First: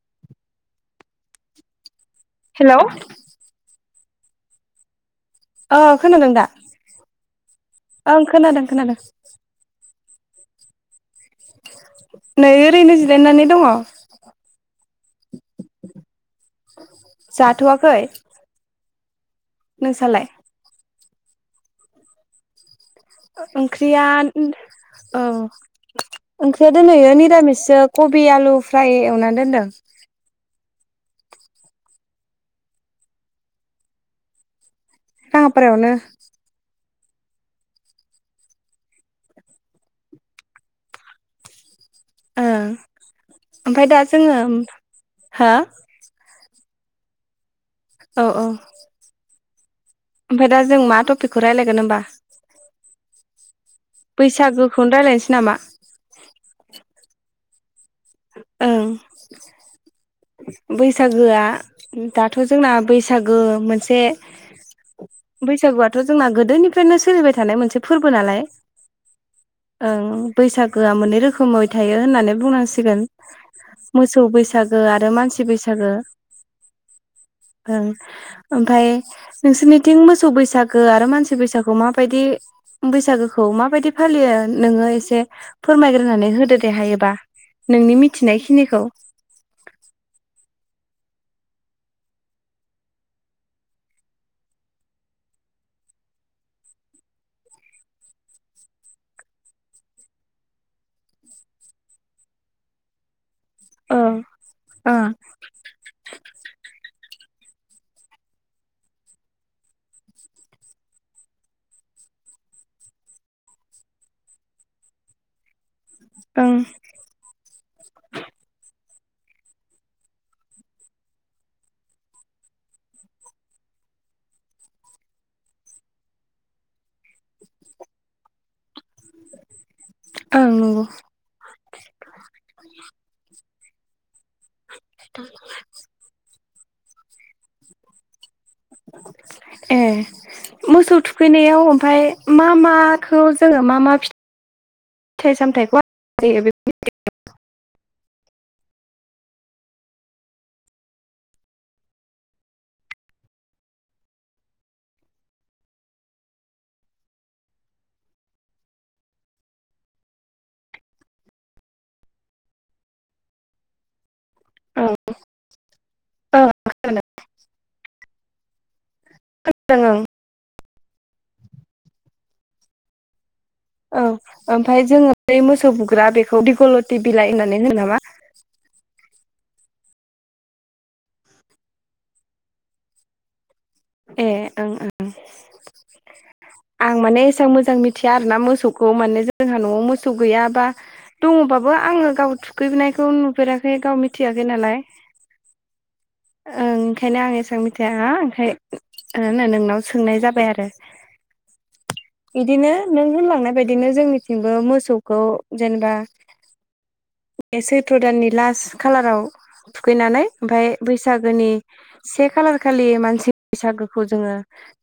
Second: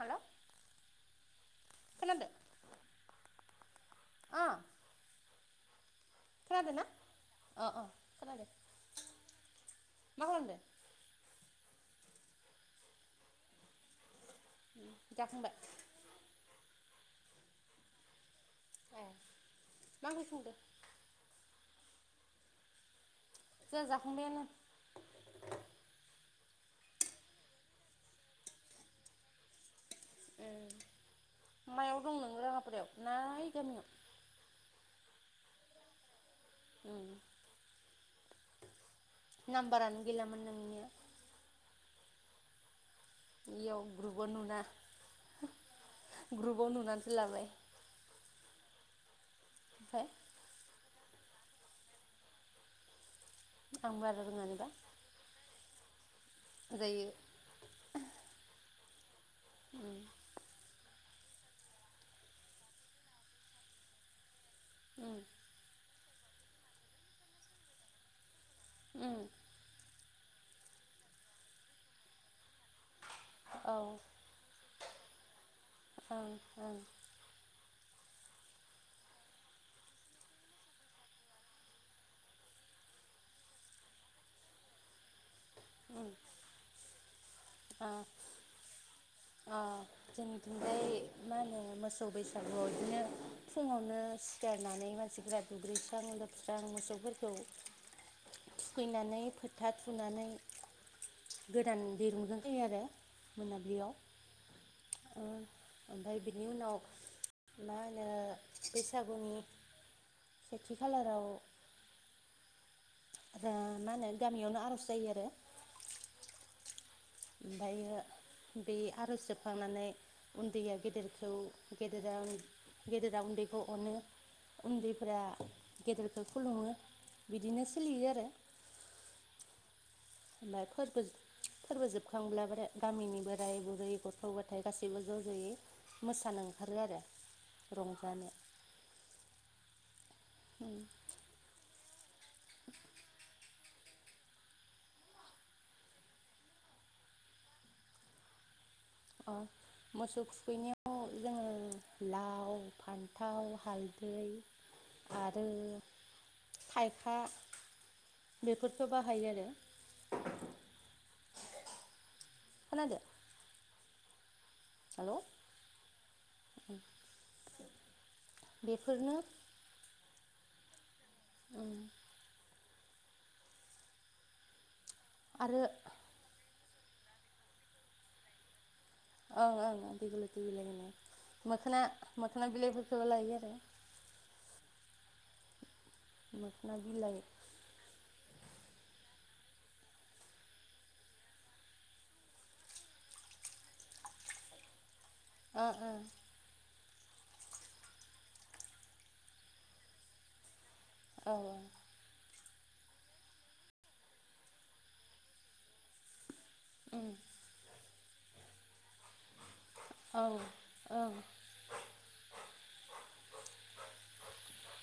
हेल' खोनादों? हेल' अ अ खनादों दा खोनादों ना अ अ ओं खोनादो खोनादों खोनादों मा खालामदों। नै ओरैनो जिरायनानै दङ। जाखांबाय जाथ'वाखै ओ मा ओंख्रि नोंसालाय सोंदों। जोंहा ओंख्रिया जाखांबायानो औ ओंख्रिया दोनहैयो निरामिसो कबि आलु फ्राय एवनानै दोनदों। ओम मायाव दं नों राङाफायाव ना ओम गामियाव। [unintelligible] ओम नाम्बारानो गैलामोन नोंनिया ओ इयाव ओमफ्राय दा जोङो हो ग्रुपआव नुनानैसो लाबाय औ औ ओमफ्राय ओमफ्राय दा जों मा टपिकखौ राय्लायगोन होनोमबा आं बारा रोङानोबा बैसागोखौनो राय्लायनोसै नामा जायो। ओं उम बैसागोआ दाथ' जोंना बैसागो मोनसे उम बैसागुआथ' जोंना गोदोनिफ्रायनो सोलिबाय थानाय मोनसे फोरबो नालाय उम ओं बैसागोआ मोननै रोखोमै थायो होननानै बुंनांसिगोन औ मोसौ बैसागो आरो मानसि बैसागो ओं ओं ओं ओमफाय नोंसोरनिथिं मोसौ बैसागो आरो मानसि बैसागु माबायदि बैसागोखौ माबायदि फालियो नोङो एसे फोरमायग्रोनानै होदो दे हायोबा नोंनि ओं मिथिनायखिनिखौ अ जोंथिनजाय मा होनो मोसौ बैसागुआव बिदिनो फुङावनो सिखारनानै मानसिफा [unintelligible] [unintelligible] दुगैस्रां लोबस्रां मोसौफोरखौ थुखैनानै फोथा थुनानै गोदान दिरुंजों होयो आरो मोनाबिलियाव ओ ओ ओमफखय बिनि उनाव मा होनो बैसागुनि सेथि खालाराव दा [unintelligible] गामियावनो आर'ज जायो आरो ओं ओमफ्रायो बे आर'ज जोबखांनानै उन्दैया गेदेरखौ गेदेरा गेदेरा उन्दैखौ अनो उन्दैफ्रा गेदेरखौ खुलुमो बिदिनो सोलियो आरो ओं आमफाय नंगौ फोरबो फोरबो जोबखांब्ला बो गामिनि बोराय बुरै गथ' ग' नाथाय गासैबो ज' ज'यै मोसानो ओंखारो आरो रंजानो ए मोसौ थुखैनायाव ओमफाय मा माखौ जोङो मा मा फिथाइ सामथायखौ जायो बे अ मोसौ थुखैनायाव जोङो लाव फान्थाव हालदै आरो थाइखा बेफोरफोरखो बाहायो आरो खोनादो ओं हेल' ओं खोनादों बेफोरनो दानां [unintelligible] उम औ ओमफ्राय जोङो बै आरो मोसौ बुग्रा बेखौ दिगलत बिलाइ होननानै दो नामा? ओं ओं आदि गुलथि बिलाइ होन मोखोना मोखोना बिलाइफोरखौबो लायो आरो ए ओं ओं मोखोना आं बिलाइ माने एसबां मोजां मि [unintelligible] खोथिया आरोना मोसौखौ माने जोंहा न'आव मोसौ गैयाबा दङबाबो आङो गाव थुखैनायखौ नुफेराखै गाव मिथियाखै नालाय ओ ओ ओं ओंखायनो आं एसेबां मिथिया ओंखायो नोंनाव सोंनाय जाबाय आरो औ बिदिनो नों होनलांनाय बायदिनो जोंनिथिंबो मोसौखौ जेनोबा उम बे सैथ्र' दाननि लास्ट खालाराव औ थुखैनानै ओं आमफाय ओं बैसागोनि से खालार खालि मानसि बैसागोखौ जोङो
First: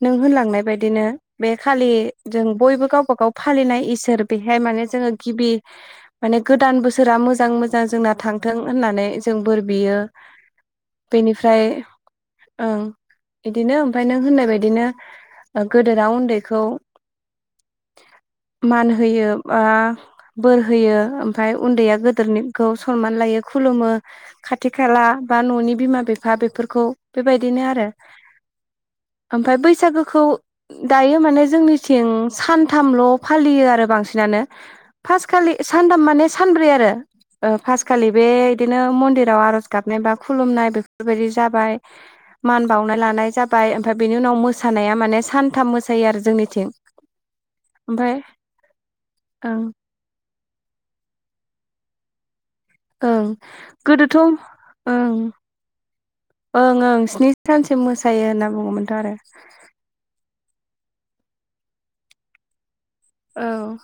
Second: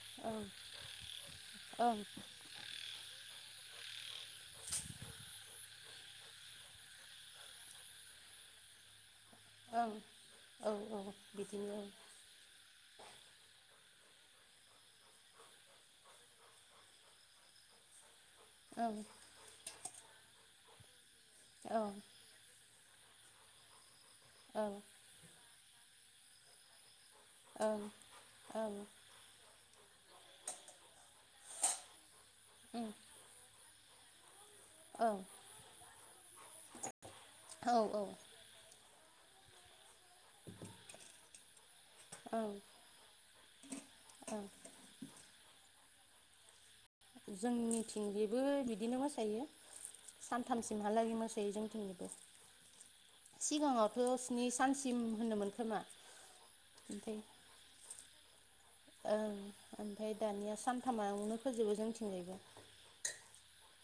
नों ओं होनलांनाय बादिनो बे खालि ओं जों बयबो गावबा गाव फालिनाय इसोर बेहाय माने जोङो गिबि माने गोदान बोसोरा मोजां मोजां जोंना थांथों होननानै जों बोर ओं बियो औ औ बेनिफ्राय बिदिनो ओं बिदिनो ओमफ्राय नों होननाय बादिनो गोदोरा उन्दैखौ [inaudible] मान होयो बा बोर होयो आमफाय ओं उन्दैया गोदोरनि खौ सनमान लायो खुलुमो खाथि ओं खाला बा न'नि बिमा बिफा बेफोरखौ बेबायदिनो आरो ओं ओं आमफाय बैसागोखौ दायो माने जोंनिथिं सानथामल' फालियो आरो बांसिनानो ओं फास खालि सानथाम माने सानब्रै आरो ओ औ फास्तखालि बे बिदिनो मन्दिराव आर'ज गाबनाय बा खुलुमनाय बेफोरबादि जाबाय ओं मान बावनो लानाय जाबाय आमफ्राय बेनि उनाव ओं मोसा मोसानाया माने सानथाम मोसायो आरो जोंनिथिं ओमफ्राय जोंनिथिंजिबो बिदिनो मोसायो ओं सानथामसिमहालागै मोसायो जोंथिंनिबो ओं सिगांआवथ' गोदोथ' ओं स्नि सानसिम होनोमोन‌ खोमा ओं ओं स्नि सानसिम मोसायो होनना बुङोमोन ओं आमफाय दानिआ सानथामावनो फोजोबो जोंथिंजायबो औ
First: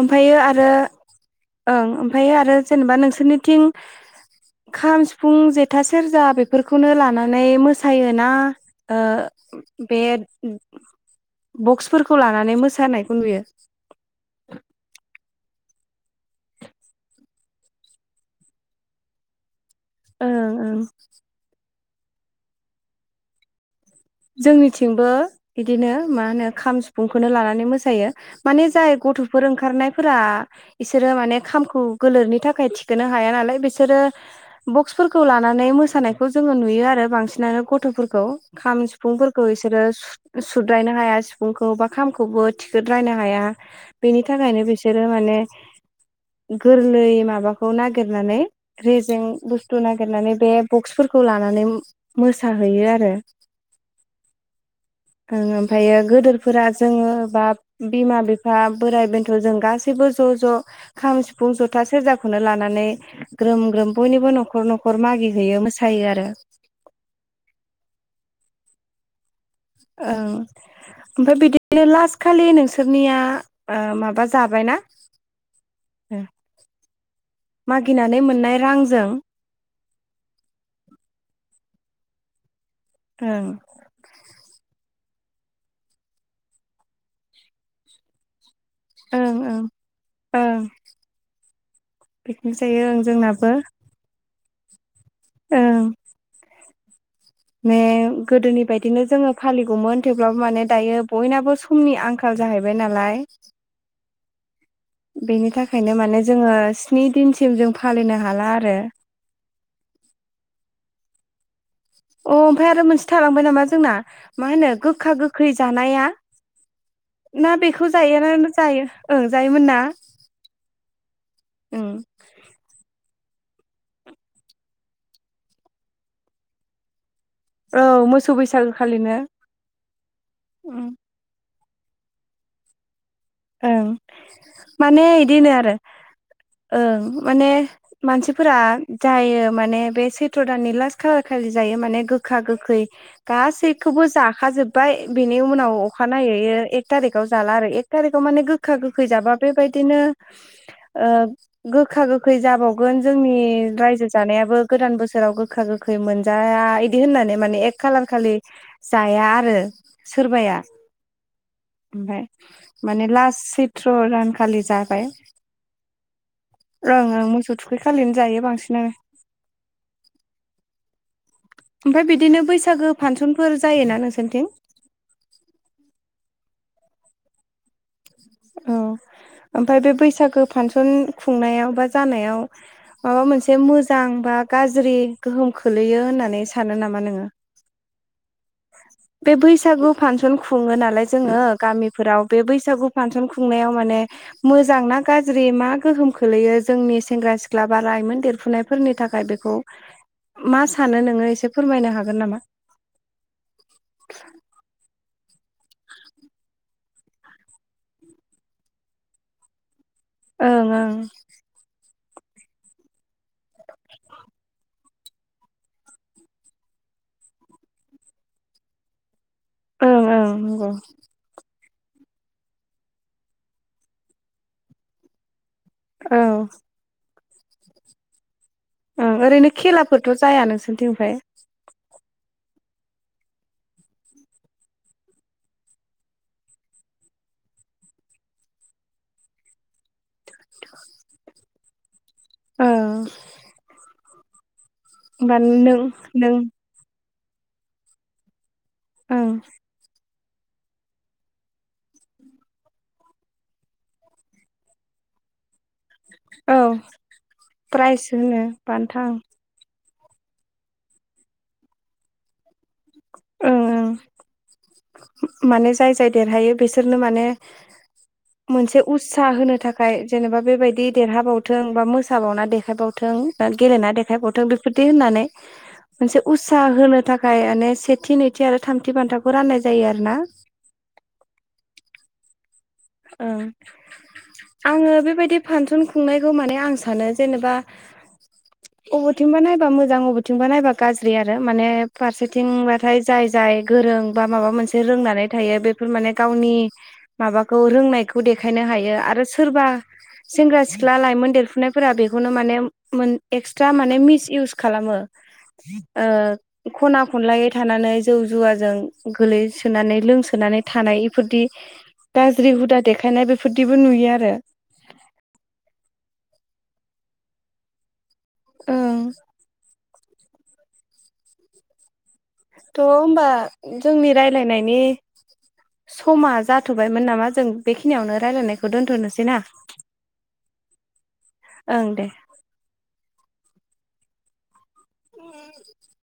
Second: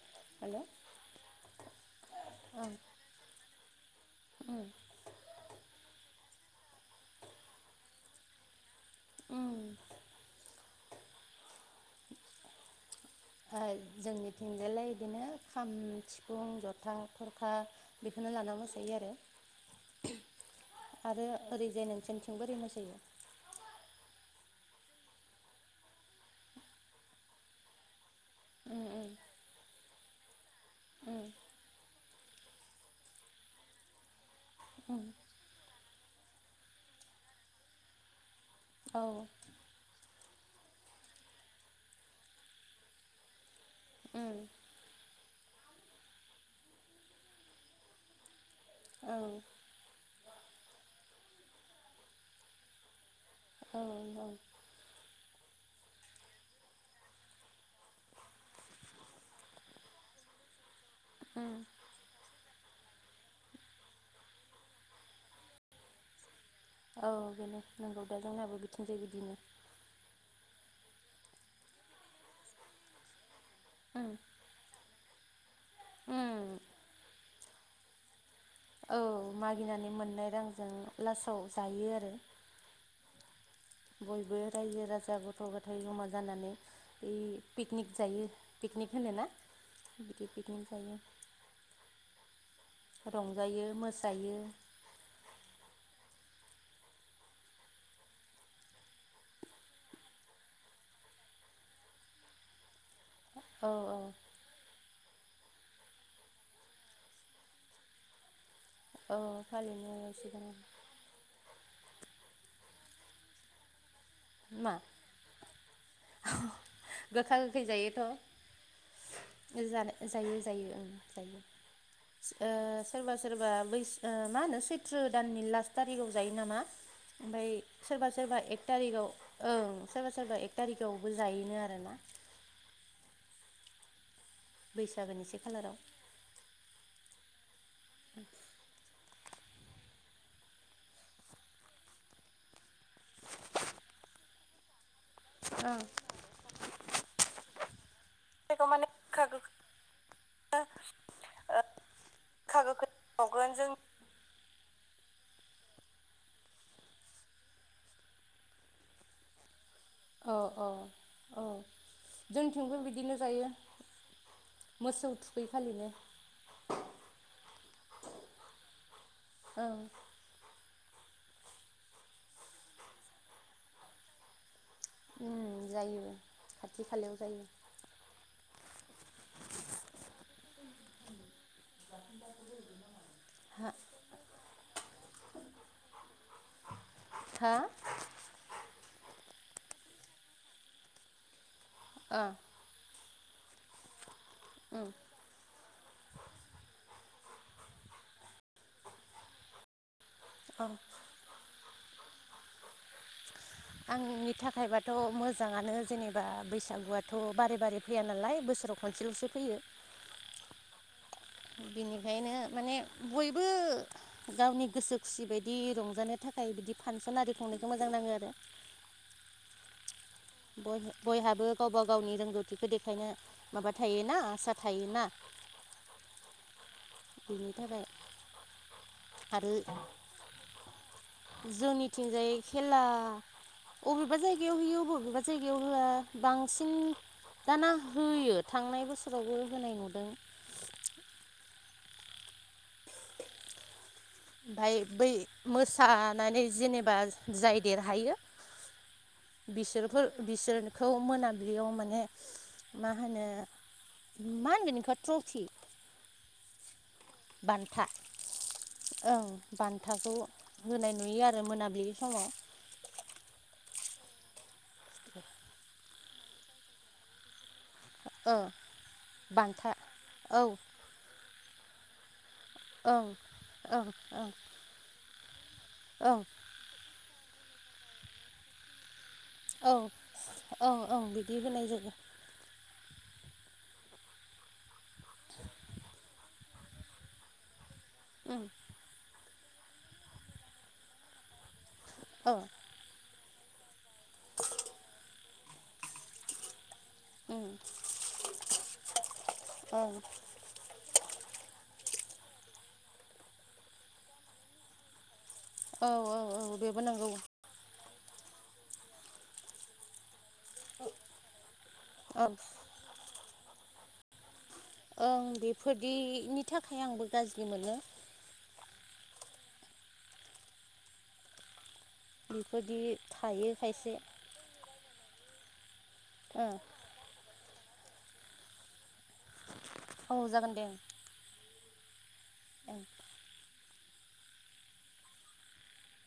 आमफायो हेल' आरो ओं आमफायो आरो ओं जेनोबा नोंसोरनिथिं खाम सिफुं जेथा सेरजा बेफोरखौनो लानानै मोसायोना ओ उम बे बक्सफोरखौ लानानै मोसानायखौ नुयो ओ जोंनिथिंजायलाय इदिनो खाम सिफुं जथा थरखा बेखौनो लाना मोसायो आरो ओं ओं आरो ओरैजाय नोंसोरनिथिंबो ओरै मोसायो? जोंनिथिंबो बिदिनो मा होनो खाम सिफुंखौनो लानानै मोसायो माने जाय गथ'फोर ओंखारनायफोरा इसोरो माने खामखौ गोलोरनि थाखाय थिखोनो हाया नालाय बिसोरो बक्सफोरखौ लानानै मोसानायखौ जोङो नुयो आरो बांसिनानो गथ'फोरखौ खाम औ सिफुंफोरखौ बिसोरो सुद्रायनो हाया सिफुंखौ बा खामखौबो थिखोद्रायनो हाया। बेनि उम थाखायनो बिसोरो माने गोरलै माबाखौ नागिरनानै औ रेजें बुस्थु नागिरनानै बे बक्सफोरखौ लानानै मोसाहैयो आरो औ औ ओं ओमफायो गोदोरफोरा जोङो बा बिमा बिफा बोराइ बेन्थ' जों गासैबो ज' ज' खाम सिफुं जथा सेरजाखौनो लानानै ग्रोम ग्रोम बयनिबो न'खर न'खर मागि हैैयो मोसायो आरो औ बेनो नंगौ दा जोंनाबो बिथिं जाय बिदिनो ओं आमफाय बिदिनो लास्ट खालि नोंसोरनिआ ओ उम माबा जाबायना ओ उम मागिनानै मोननाय औ रांजों मागिनानै मोननाय रांजों लासाव जायो आरो ओं बयबो रायजो राजा गथ' गथाय जमा जानानै इ पिकनिक जायो। पिकनिक होनोना ओं ओं बिदि ओं पिकनिक जायो। पिकनिक जायो ओं जोंनाबो रंजायो मोसायो। ओं मे गोदोनि बायदिनो जोङो फालिगौमोन थेवब्लाबो माने दायो बयनाबो फुंनि आंखाल जाहैबाय नालाय औ औ बेनि थाखायनो माने जोङो स्नि दिनसिम जों फालिनो हाला आरो। औ फलिनो सिगोन ओ अ ओमफ्राय आरो मोनसे थालांबाय नामा जोंना मा होनो गोखा गोखै जानाया। गोखा ना गोखै बेखौ जायोथ' जायाना जायो ओं जायोमोन ना जानाय जायो जायो ओं जायो ओं ओ सोरबा सोरबा बैसो मा होनो सैथ्र' दाननि लास्ट थारिखाव जायो नामा ओमफ्राय औ सोरबा मोसौ सोरबा एक बैसागो थारिगाव खालिनो ओं सोरबा सोरबा एक उम थारिगआवबो जायोनो आरोना। ओं माने बैसागोनि से इदिनो आरो खालाराव ओं माने मानसिफोरा जायो माने बे सैथ्र दाननि लास्ट खालार खालि जायो माने गोखा गोखै गासैखौबो जाखाजोबबाय बेनि उनाव ओं अखानायैयो एक थारिखाव जाला आरो एक थारिखआव माने गोखा गोखै जाबा बेबायदिनो ओ गोखा गोखै गोखा गोखै जाबावगोन जोंनि संगोन जों रायजो जानायाबो गोदान बोसोराव गोखा गोखै मोनजाया बिदि होननानै माने एक खालार खालि जाया आरो औ सोरबाया औ औ ओमफ्राय जोंथिंबो माने बिदिनो लास्ट जायो सैथ्र' रानखालि जाबाय। मोसौ थुखै खालिनो ओं ओं मोसौ थुखै खालिनो जायो बांसिनानो। औ ओमफ्राय बिदिनो बैसागो फानसनफोर जायोना नोंसोरथिं? उम जायो खाथि खालायाव जायो। औ ओमफ्राय बे बैसागो फांसन खुंनायाव जानायाव माबा मोनसे हा मोजां बा गाज्रि गोहोम खोलैयो होननानै सानो नामा नोङो? थो बे बैसागु फांसन खुङो नालाय जोङो ओ गामिफोराव बे बैसागु फांसन खुंनायाव माने उम मोजांना गा गाज्रि मा गोहोम खोलैयो जोंनि सेंग्रा सिख्ला बा लाइमोन देरफुनायफोरनि थाखाय बेखौ औ मा सानो नोङो एसे फोरमायनो हागोन नामा? आंनि थाखायबाथ' मोजाङानो जेनेबा बैसागुआथ' बारे बारे फैया नालाय बोसोराव खनसेल'सो फैयो। ओं ओं। बिनिफ्रायनो माने बयबो गावनि गोसो खुसि बायदि रंजानो थाखाय बिदि फांसन आरि खंनायखौ मोजां नाङो आरो। औ। बय-बयहाबो गावबा गावनि रोंगौथिखौ देखायनो माबा थायोना आसा थायोना। औ बिनो थाखाय ओं आरो ओरैनो खेलाफोरथ' जाया नोंसोरनिथिं ओमफ्राय जोंनिथिंजाय खेला अबेबा जायगायाव होयो अबेबा जायगायाव होआ बांसिन दाना होयो थांनाय बोसोरावबो होनाय नुदों [inaudible] औ। ओमफाय बै होमबा नों नों मोसानानै जेनेबा जाय देरहायो ओं बिसोरफोर बिसोरखौ मोनाबिलियाव माने मा होनो मा होनदों नोंखौ ट्रफि? औ बान्था प्राइज होनो बान्था। ओं बान्थाखौ होनाय नुयो आरो मोनाबिलि समाव ओंओं माने जाय जाय देरहायो बिसोरनो माने ओ मोनसे उतसााह होनो बान्था थाखाय जेनेबा औ बेबायदि देरहाबावथों बा मो मोसाबावना ओं देखायबावथों ओं गेलेना ओं देखायबावथों बेफोरदि होननानै मोनसे ओं उसा होनो थाखाय माने सेथि नैथि आरो थामथि बान्थाखौ राननाय जायो औ आरो ना। औ औं बिदि होनाय जायो। औ। आङो बेबायदि फानसन खुंनायखौ माने आं सानो जेनेबा ओं। बबेथिंबा नायबा मोजां अबेथिंबा नायबा गाज्रि आरो माने ओ फारसेथिं थाय जाय जाय गोरों बा माबा मोनसे रोंनानै थायो बेफोर माने गावनि उम माबाखौ रोंनायखौ देखायनो हायो आरो सोरबा ओं सेंग्रा सिख्ला लाइमोन देरफुनायफोरा बेखौनो माने एक्सट्रा माने मिस इउस खालामो। औ औ औ ओं बेबो खना नांगौ खनलायै थानानै जौ जुवाजों गोलैसोनानै लोंसोनानै थानाय इफोरदि ओं गाज्रि हुदा देखायनाय बेफोरदिबो नुयो आरो। ओं बेफोरदिनि थाखाय आंबो गाज्रि मोनो। ओं। बेफोरदि थ' होनबा थायो खायसे जोंनि रायलायनायनि समा ओ जाथ'बायमोन नामा जों बेखिनियावनो रायजलायनायखौ दोन्थ'नो सै ना? औ जागोन ओं दे। औ। [inaudible]